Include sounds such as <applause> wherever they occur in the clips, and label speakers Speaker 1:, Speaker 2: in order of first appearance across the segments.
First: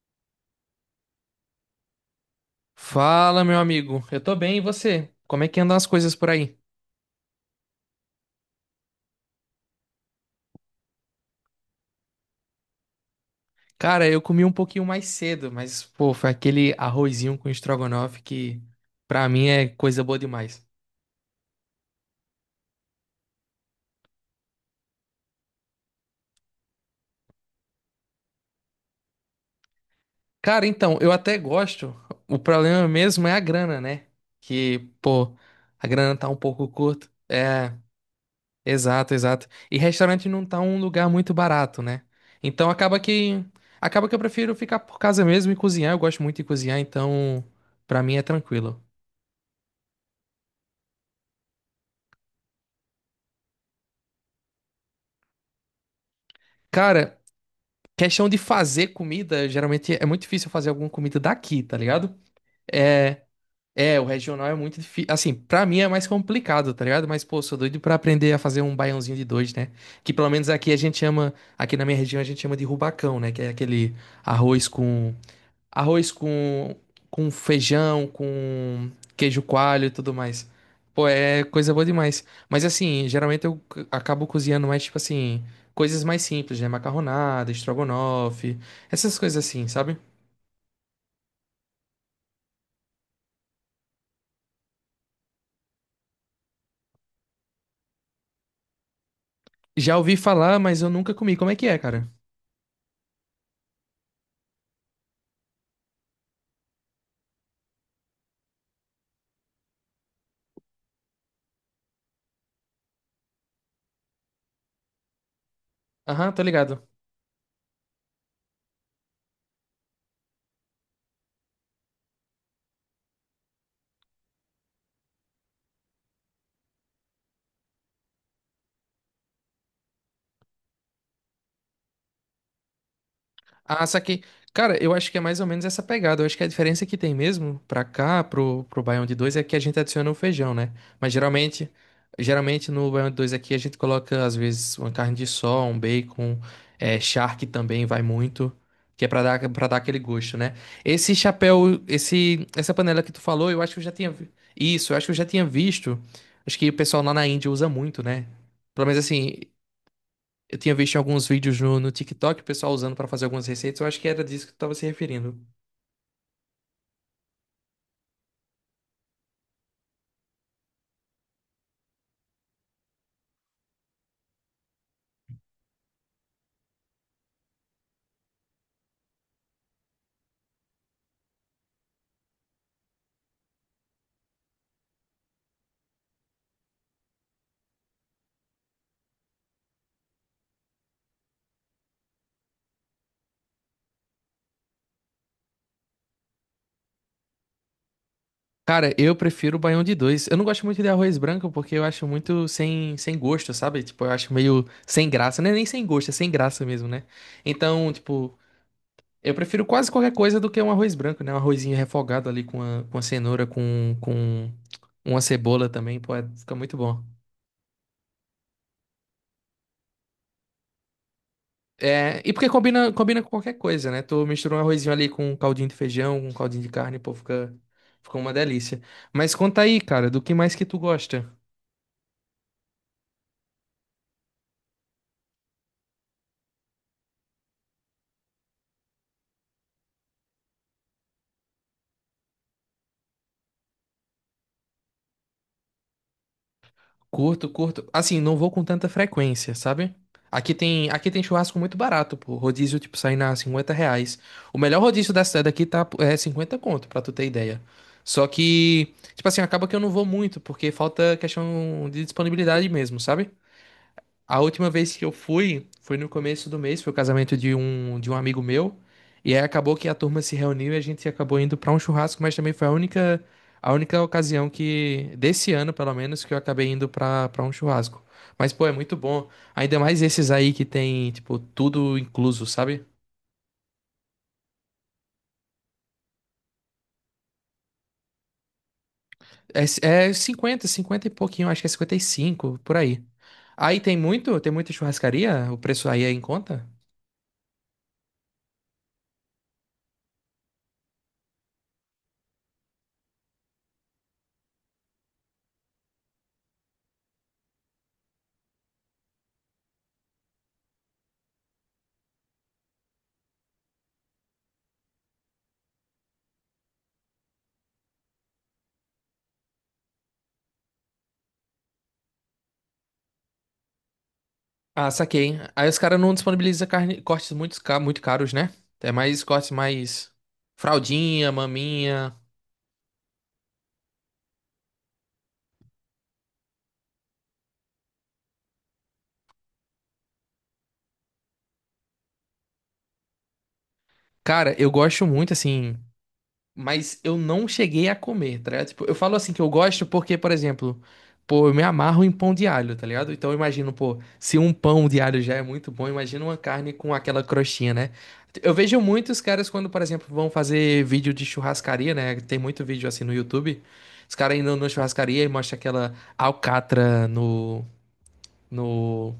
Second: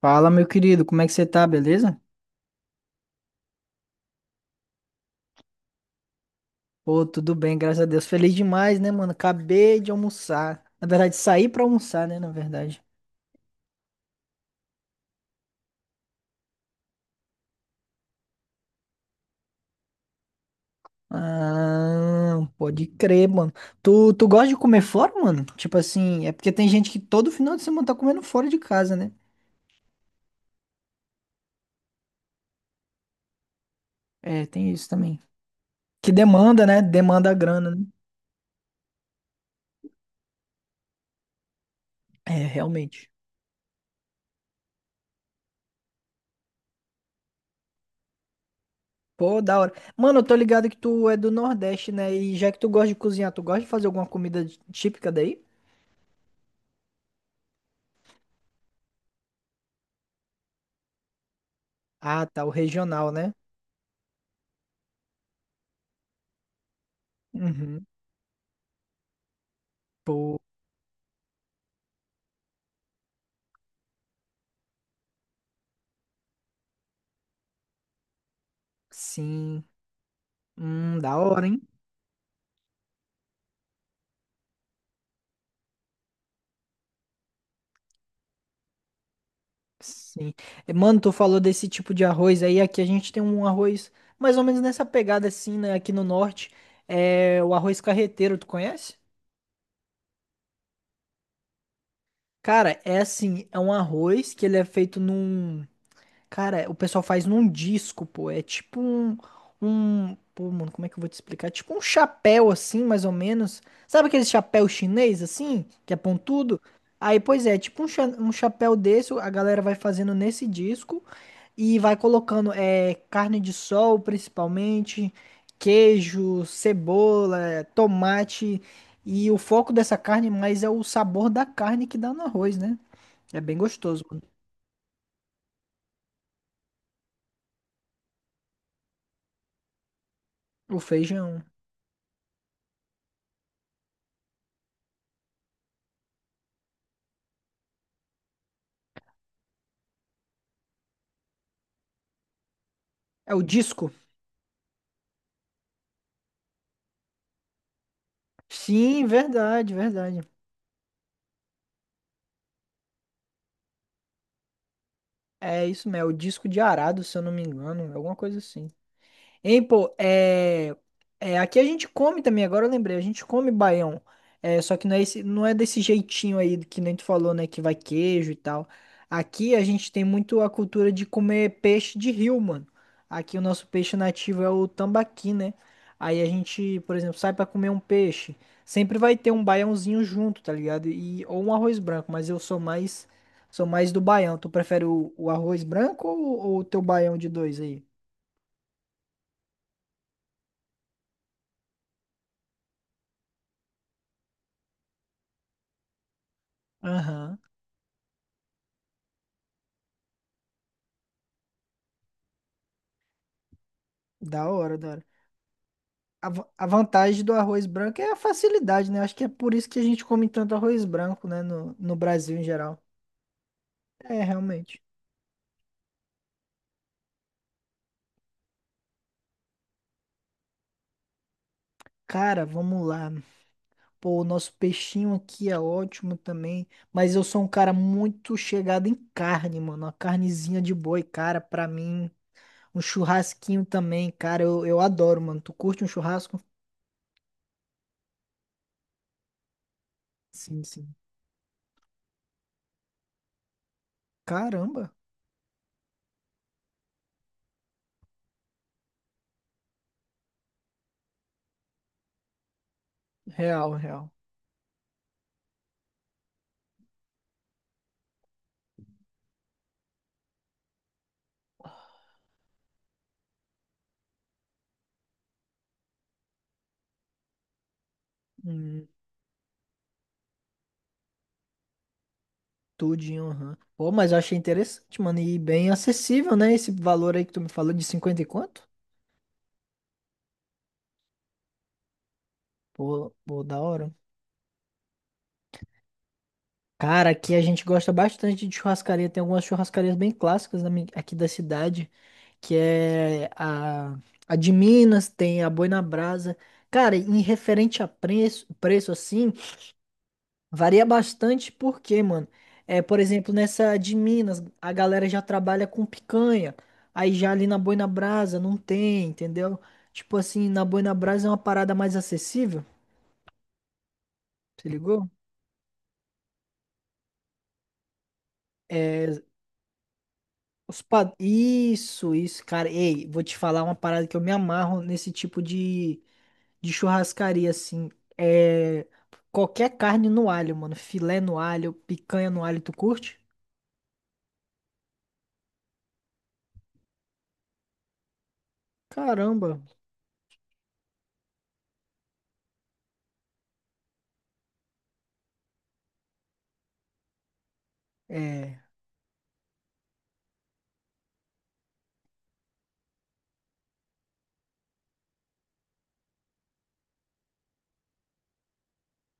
Speaker 1: Fala, meu querido, como é que você tá, beleza?
Speaker 2: Fala, meu amigo. Eu tô bem, e você? Como é que andam as coisas por aí?
Speaker 1: Pô, tudo bem, graças a Deus. Feliz demais, né, mano? Acabei de almoçar. Na verdade, saí pra almoçar, né, na verdade.
Speaker 2: Cara, eu comi um pouquinho mais cedo, mas, pô, foi aquele arrozinho com estrogonofe que, pra mim, é coisa boa demais.
Speaker 1: Ah, pode crer, mano. Tu gosta de comer fora, mano? Tipo assim, é porque tem gente que todo final de semana tá comendo fora de casa, né?
Speaker 2: Cara, então, eu até gosto. O problema mesmo é a grana, né?
Speaker 1: É, tem
Speaker 2: Que,
Speaker 1: isso também.
Speaker 2: pô, a
Speaker 1: Que
Speaker 2: grana tá um
Speaker 1: demanda,
Speaker 2: pouco
Speaker 1: né?
Speaker 2: curta.
Speaker 1: Demanda grana,
Speaker 2: É,
Speaker 1: né?
Speaker 2: exato, exato. E restaurante não tá um lugar muito barato, né?
Speaker 1: É,
Speaker 2: Então acaba
Speaker 1: realmente.
Speaker 2: que acaba que eu prefiro ficar por casa mesmo e cozinhar. Eu gosto muito de cozinhar, então pra mim é tranquilo.
Speaker 1: Pô, da hora. Mano, eu tô ligado que tu é do Nordeste, né? E já que tu gosta de cozinhar, tu gosta de fazer alguma comida típica daí?
Speaker 2: Cara, questão de fazer comida, geralmente é muito difícil eu fazer alguma comida daqui, tá ligado?
Speaker 1: Ah, tá, o regional,
Speaker 2: É,
Speaker 1: né?
Speaker 2: é, o regional é muito difícil. Assim, pra mim é mais complicado, tá ligado? Mas, pô, sou doido
Speaker 1: Uhum.
Speaker 2: pra aprender a fazer um baiãozinho de dois, né? Que pelo
Speaker 1: Pô,
Speaker 2: menos aqui a gente chama, aqui na minha região a gente chama de rubacão, né? Que é aquele arroz com arroz com feijão, com queijo
Speaker 1: sim.
Speaker 2: coalho e tudo mais. Pô,
Speaker 1: Da
Speaker 2: é
Speaker 1: hora, hein?
Speaker 2: coisa boa demais. Mas assim, geralmente acabo cozinhando mais, tipo assim, coisas mais simples, né? Macarronada, estrogonofe, essas coisas assim, sabe?
Speaker 1: Sim. Eh, mano, tu falou desse tipo de arroz aí. Aqui a gente tem um arroz mais ou menos nessa pegada assim, né? Aqui no norte. É o arroz carreteiro, tu conhece?
Speaker 2: Já ouvi falar, mas eu nunca comi. Como é que é, cara?
Speaker 1: Cara, é assim, é um arroz que ele é feito num. Cara, o pessoal faz num disco, pô. É tipo um, um. Pô, mano, como é que eu vou te explicar? É tipo um chapéu, assim, mais ou menos. Sabe aquele chapéu chinês, assim? Que é
Speaker 2: Aham, tô
Speaker 1: pontudo?
Speaker 2: ligado.
Speaker 1: Aí, pois é, tipo um, um chapéu desse, a galera vai fazendo nesse disco e vai colocando é, carne de sol, principalmente, queijo, cebola, tomate. E o foco dessa carne mais é o sabor da carne que dá no arroz, né? É bem
Speaker 2: Ah,
Speaker 1: gostoso, mano.
Speaker 2: saquei. Cara, eu acho que é mais ou menos essa pegada. Eu acho que a diferença que tem mesmo pra cá, pro Baião de dois é que a gente adiciona o feijão, né?
Speaker 1: O
Speaker 2: Mas
Speaker 1: feijão.
Speaker 2: geralmente no Baião de dois aqui a gente coloca, às vezes, uma carne de sol, um bacon, é, charque também vai muito, que é pra dar aquele gosto, né? Esse chapéu, essa panela que tu
Speaker 1: É o
Speaker 2: falou, eu acho que eu
Speaker 1: disco.
Speaker 2: já tinha Isso, eu acho que eu já tinha visto. Acho que o pessoal lá na Índia usa muito, né? Pelo menos
Speaker 1: Sim,
Speaker 2: assim.
Speaker 1: verdade, verdade.
Speaker 2: Eu tinha visto alguns vídeos no, TikTok, o pessoal usando pra fazer algumas receitas. Eu acho que era disso que tu tava se referindo.
Speaker 1: É isso mesmo, é o disco de arado, se eu não me engano, alguma coisa assim. Hein, pô, é, aqui a gente come também, agora eu lembrei, a gente come baião. É, só que não é, esse, não é desse jeitinho aí que nem tu falou, né? Que vai queijo e tal. Aqui a gente tem muito a cultura de comer peixe de rio, mano. Aqui o nosso peixe nativo é o tambaqui, né? Aí a gente, por exemplo, sai pra comer um peixe. Sempre vai ter um baiãozinho junto, tá ligado? E, ou um arroz branco, mas eu sou mais do baião. Tu prefere o arroz branco ou o teu baião de dois aí?
Speaker 2: Cara, eu prefiro o baião de dois. Eu não gosto muito de arroz branco porque eu acho muito sem gosto, sabe? Tipo, eu acho meio sem graça. Não é nem sem gosto, é sem graça mesmo, né?
Speaker 1: Aham.
Speaker 2: Então, tipo, eu prefiro quase qualquer coisa do que um arroz branco, né? Um arrozinho refogado ali com a cenoura, com,
Speaker 1: Da
Speaker 2: com
Speaker 1: hora, da hora.
Speaker 2: uma cebola também. Pô,
Speaker 1: A,
Speaker 2: é- fica
Speaker 1: a
Speaker 2: muito bom.
Speaker 1: vantagem do arroz branco é a facilidade, né? Acho que é por isso que a gente come tanto arroz branco, né? No
Speaker 2: É, e
Speaker 1: Brasil em
Speaker 2: porque
Speaker 1: geral.
Speaker 2: combina com qualquer coisa, né?
Speaker 1: É,
Speaker 2: Tu mistura um
Speaker 1: realmente.
Speaker 2: arrozinho ali com um caldinho de feijão, com um caldinho de carne, pô, fica uma delícia. Mas conta aí, cara, do que mais que tu gosta?
Speaker 1: Cara, vamos lá. Pô, o nosso peixinho aqui é ótimo também. Mas eu sou um cara muito chegado em carne, mano. Uma carnezinha de boi, cara, pra mim. Um churrasquinho também, cara. Eu adoro, mano. Tu curte um churrasco?
Speaker 2: Curto, curto. Assim, não vou com tanta frequência, sabe? Aqui
Speaker 1: Sim,
Speaker 2: tem,
Speaker 1: sim.
Speaker 2: aqui tem churrasco muito barato, pô. Rodízio, tipo, sai na 50 reais. O melhor
Speaker 1: Caramba.
Speaker 2: rodízio da cidade aqui tá, é 50 conto, pra tu ter ideia. Só que, tipo assim, acaba que eu não vou muito, porque falta questão de disponibilidade mesmo, sabe?
Speaker 1: Real, real.
Speaker 2: A última vez que eu fui foi no começo do mês, foi o casamento de um, amigo meu. E aí acabou que a turma se reuniu e a gente acabou indo pra um churrasco, mas também foi a única, ocasião que, desse ano pelo menos, que eu acabei indo pra para um churrasco. Mas, pô, é
Speaker 1: Hum.
Speaker 2: muito bom. Ainda mais esses aí que tem, tipo, tudo incluso, sabe?
Speaker 1: Tudinho, aham. Pô, mas eu achei interessante, mano. E bem acessível, né? Esse valor aí que tu me falou de 50 e quanto?
Speaker 2: É, é 50 50 e pouquinho, acho que é 55 por aí.
Speaker 1: Pô, pô, da
Speaker 2: Aí
Speaker 1: hora.
Speaker 2: tem muito, tem muita churrascaria, o preço aí é em conta?
Speaker 1: Cara, aqui a gente gosta bastante de churrascaria. Tem algumas churrascarias bem clássicas aqui da cidade, que é a de Minas, tem a Boi na Brasa. Cara, em referente a preço, preço assim. Varia bastante porque, mano, é, por exemplo, nessa de Minas, a galera já trabalha com picanha, aí já ali na Boi na Brasa não tem, entendeu? Tipo assim, na Boi na Brasa é uma parada mais acessível, se
Speaker 2: Ah,
Speaker 1: ligou?
Speaker 2: saquei. Aí os caras não disponibilizam carne, cortes muito, muito caros, né? É
Speaker 1: É,
Speaker 2: mais cortes mais fraldinha,
Speaker 1: isso,
Speaker 2: maminha.
Speaker 1: isso, cara. Ei, vou te falar uma parada que eu me amarro nesse tipo de churrascaria, assim. É qualquer carne no alho, mano. Filé no alho, picanha no alho, tu curte?
Speaker 2: Cara, eu gosto muito, assim. Mas eu não cheguei a comer, tá ligado? Tipo, eu falo assim que eu
Speaker 1: Caramba,
Speaker 2: gosto porque, por exemplo, pô, eu me amarro em pão de alho, tá ligado? Então eu imagino, pô, se um pão de alho já é muito bom, imagina uma carne com aquela crostinha, né? Eu
Speaker 1: é.
Speaker 2: vejo muitos caras quando, por exemplo, vão fazer vídeo de churrascaria, né? Tem muito vídeo assim no YouTube. Os caras indo na churrascaria e mostra aquela alcatra no, no,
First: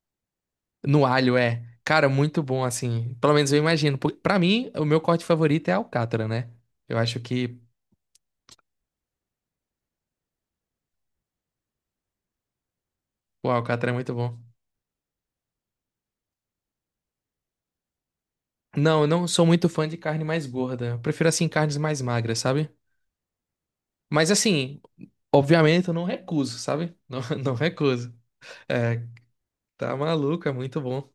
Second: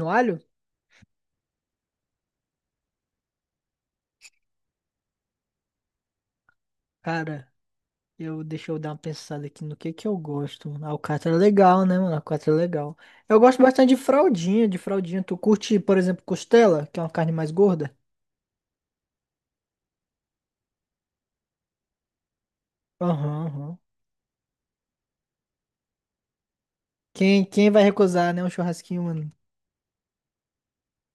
Speaker 1: No alho?
Speaker 2: no alho, é. Cara, muito bom assim. Pelo menos eu imagino. Porque, pra mim, o meu corte favorito é a alcatra, né? Eu acho
Speaker 1: Cara.
Speaker 2: que
Speaker 1: Eu, deixa eu dar uma pensada aqui no que eu gosto. Mano. Alcatra é legal, né, mano? Alcatra é legal. Eu
Speaker 2: o
Speaker 1: gosto bastante
Speaker 2: alcatra é
Speaker 1: de
Speaker 2: muito bom.
Speaker 1: fraldinha, de fraldinha. Tu curte, por exemplo, costela, que é uma carne mais gorda?
Speaker 2: Não, eu não sou muito fã de carne mais gorda. Eu prefiro, assim, carnes mais magras, sabe?
Speaker 1: Aham, aham.
Speaker 2: Mas, assim, obviamente eu não recuso, sabe? Não, <laughs>
Speaker 1: Quem,
Speaker 2: não
Speaker 1: quem vai
Speaker 2: recuso.
Speaker 1: recusar, né? Um churrasquinho,
Speaker 2: É,
Speaker 1: mano.
Speaker 2: tá maluco, é muito bom.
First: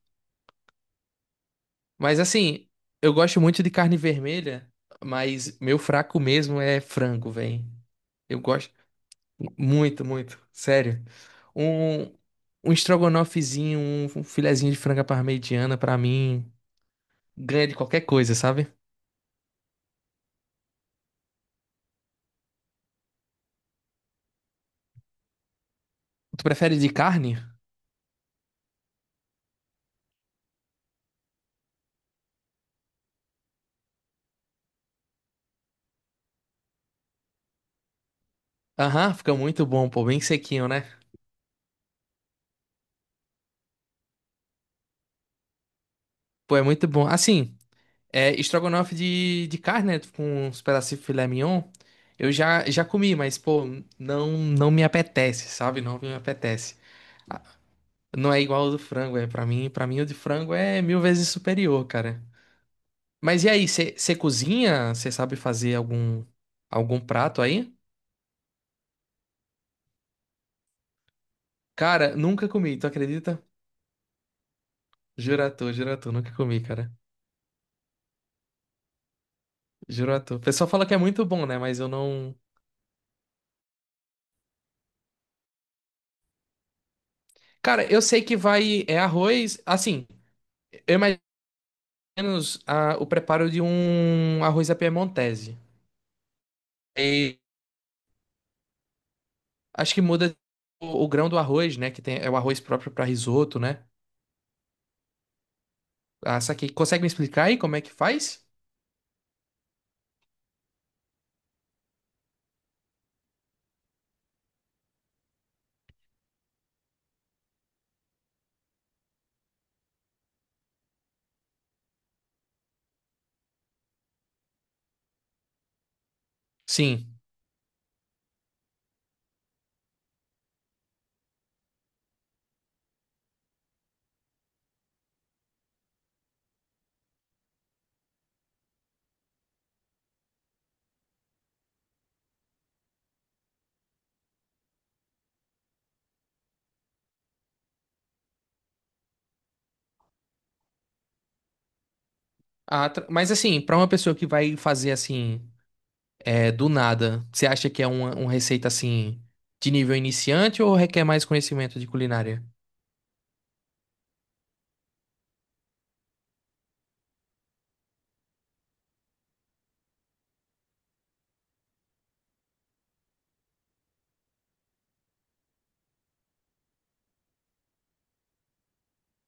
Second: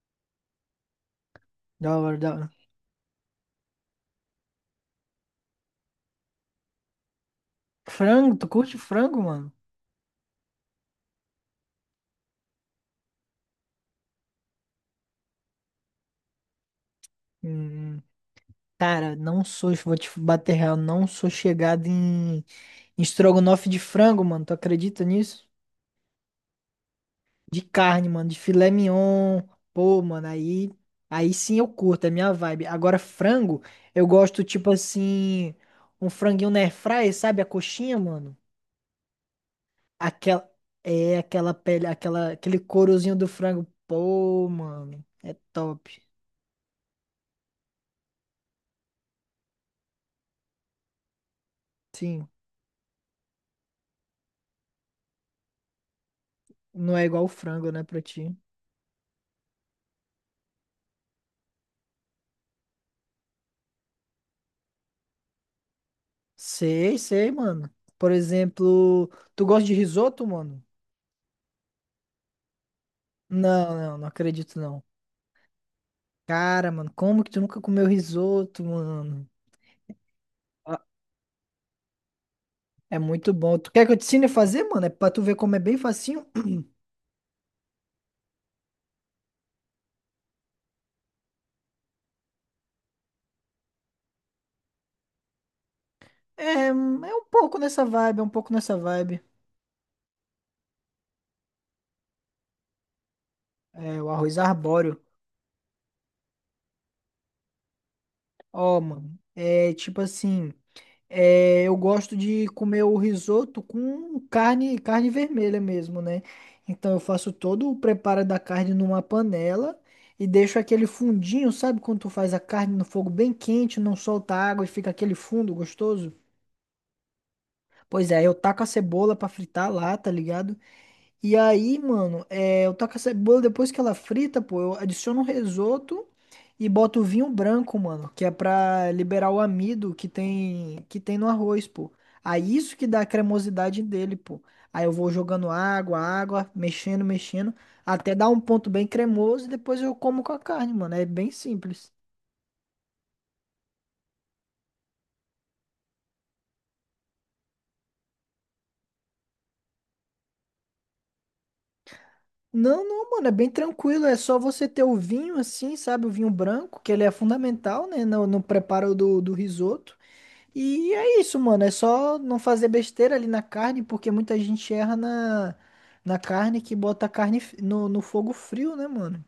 Speaker 1: Da hora,
Speaker 2: Mas,
Speaker 1: da hora.
Speaker 2: assim, eu gosto muito de carne vermelha, mas meu fraco mesmo é frango, velho.
Speaker 1: Frango,
Speaker 2: Eu
Speaker 1: tu
Speaker 2: gosto
Speaker 1: curte frango, mano?
Speaker 2: muito, muito. Sério. Um, um estrogonofezinho, um filezinho de franga parmegiana, pra mim, ganha de
Speaker 1: Hum,
Speaker 2: qualquer coisa, sabe?
Speaker 1: cara, não sou, vou te bater real, não sou chegado em, em estrogonofe de frango, mano. Tu acredita nisso?
Speaker 2: Tu prefere de carne?
Speaker 1: De carne, mano, de filé mignon. Pô, mano, aí, aí sim eu curto, é minha vibe. Agora, frango, eu gosto, tipo assim, um franguinho na air sabe? A coxinha, mano.
Speaker 2: Aham, fica muito bom, pô, bem
Speaker 1: Aquela,
Speaker 2: sequinho, né?
Speaker 1: é, aquela pele, aquele courozinho do frango. Pô, mano, é top.
Speaker 2: Pô, é muito bom. Assim, é estrogonofe de carne, né? Com uns pedacinhos de filé mignon.
Speaker 1: Sim,
Speaker 2: Eu já, já comi, mas, pô, não, não me apetece, sabe? Não me apetece.
Speaker 1: não é igual o
Speaker 2: Ah,
Speaker 1: frango, né, pra
Speaker 2: não
Speaker 1: ti.
Speaker 2: é igual ao do frango, é. Pra mim, o de frango é mil vezes superior, cara. Mas e aí, você cozinha? Você sabe fazer algum,
Speaker 1: Sei,
Speaker 2: algum
Speaker 1: sei,
Speaker 2: prato
Speaker 1: mano.
Speaker 2: aí?
Speaker 1: Por exemplo, tu gosta de risoto, mano?
Speaker 2: Cara, nunca comi, tu acredita?
Speaker 1: Não, não, não acredito, não.
Speaker 2: Jura tu, nunca comi,
Speaker 1: Cara, mano,
Speaker 2: cara.
Speaker 1: como que tu nunca comeu risoto, mano?
Speaker 2: Juro tu. O pessoal fala que é muito bom, né? Mas eu não.
Speaker 1: É muito bom. Tu quer que eu te ensine a fazer, mano? É pra tu ver como é bem facinho.
Speaker 2: Cara, eu sei que vai. É arroz. Assim, eu imagino ah, o preparo de um arroz à piemontese.
Speaker 1: É, é um
Speaker 2: E
Speaker 1: pouco nessa vibe, é um pouco nessa vibe.
Speaker 2: acho que muda o grão do arroz, né? Que tem, é o arroz próprio para risoto, né?
Speaker 1: É, o arroz arbóreo.
Speaker 2: Ah, saquei. Consegue me explicar aí como é que faz?
Speaker 1: Ó, mano. É tipo assim. É, eu gosto de comer o risoto com carne, carne vermelha mesmo, né? Então eu faço todo o preparo da carne numa panela e deixo aquele fundinho, sabe? Quando tu faz a carne no fogo bem quente, não solta água e fica aquele fundo gostoso.
Speaker 2: Sim.
Speaker 1: Pois é, eu taco a cebola pra fritar lá, tá ligado? E aí, mano, é, eu taco essa cebola depois que ela frita, pô, eu adiciono um risoto e boto o vinho branco, mano, que é pra liberar o amido que tem no arroz, pô. Aí isso que dá a cremosidade dele, pô. Aí eu vou jogando água, água, mexendo, mexendo, até dar um ponto bem cremoso e depois eu como com a carne, mano. É bem simples.
Speaker 2: Mas assim, para uma pessoa que vai fazer assim, é, do nada, você acha que é uma, receita assim, de nível iniciante ou requer mais conhecimento de culinária?
Speaker 1: Não, não, mano, é bem tranquilo. É só você ter o vinho assim, sabe? O vinho branco, que ele é fundamental, né? No preparo do risoto. E é isso, mano. É só não fazer besteira ali na carne, porque muita gente erra na carne que bota a carne no, no fogo frio, né, mano?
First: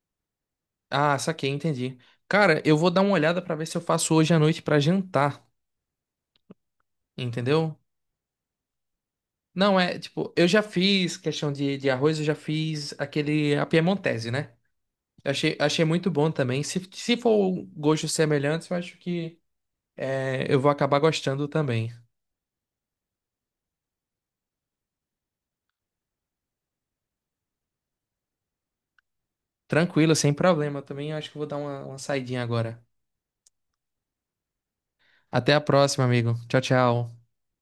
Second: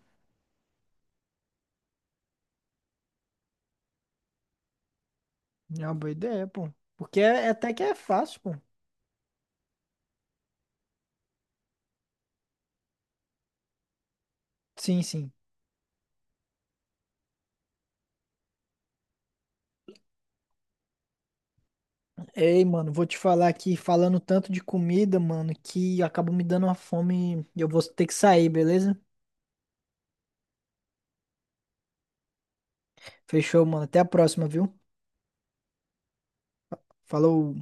Speaker 2: Ah, saquei, entendi. Cara, eu vou dar uma olhada para ver se eu faço hoje à noite para jantar.
Speaker 1: É uma boa ideia, pô. Porque é, é até
Speaker 2: Entendeu?
Speaker 1: que é fácil, pô.
Speaker 2: Não é, tipo, eu já fiz questão de arroz, eu já fiz aquele a piemontese, né?
Speaker 1: Sim, sim.
Speaker 2: Eu achei, achei muito bom também. Se for gostos semelhantes, eu acho que é, eu vou acabar gostando também.
Speaker 1: Ei, mano, vou te falar aqui, falando tanto de comida, mano, que acabou me dando uma fome e eu vou ter que sair, beleza?
Speaker 2: Tranquilo, sem problema também. Eu acho que eu vou dar uma, saidinha agora.
Speaker 1: Fechou, mano. Até a próxima, viu?
Speaker 2: Até a próxima, amigo. Tchau, tchau.
Speaker 1: Falou.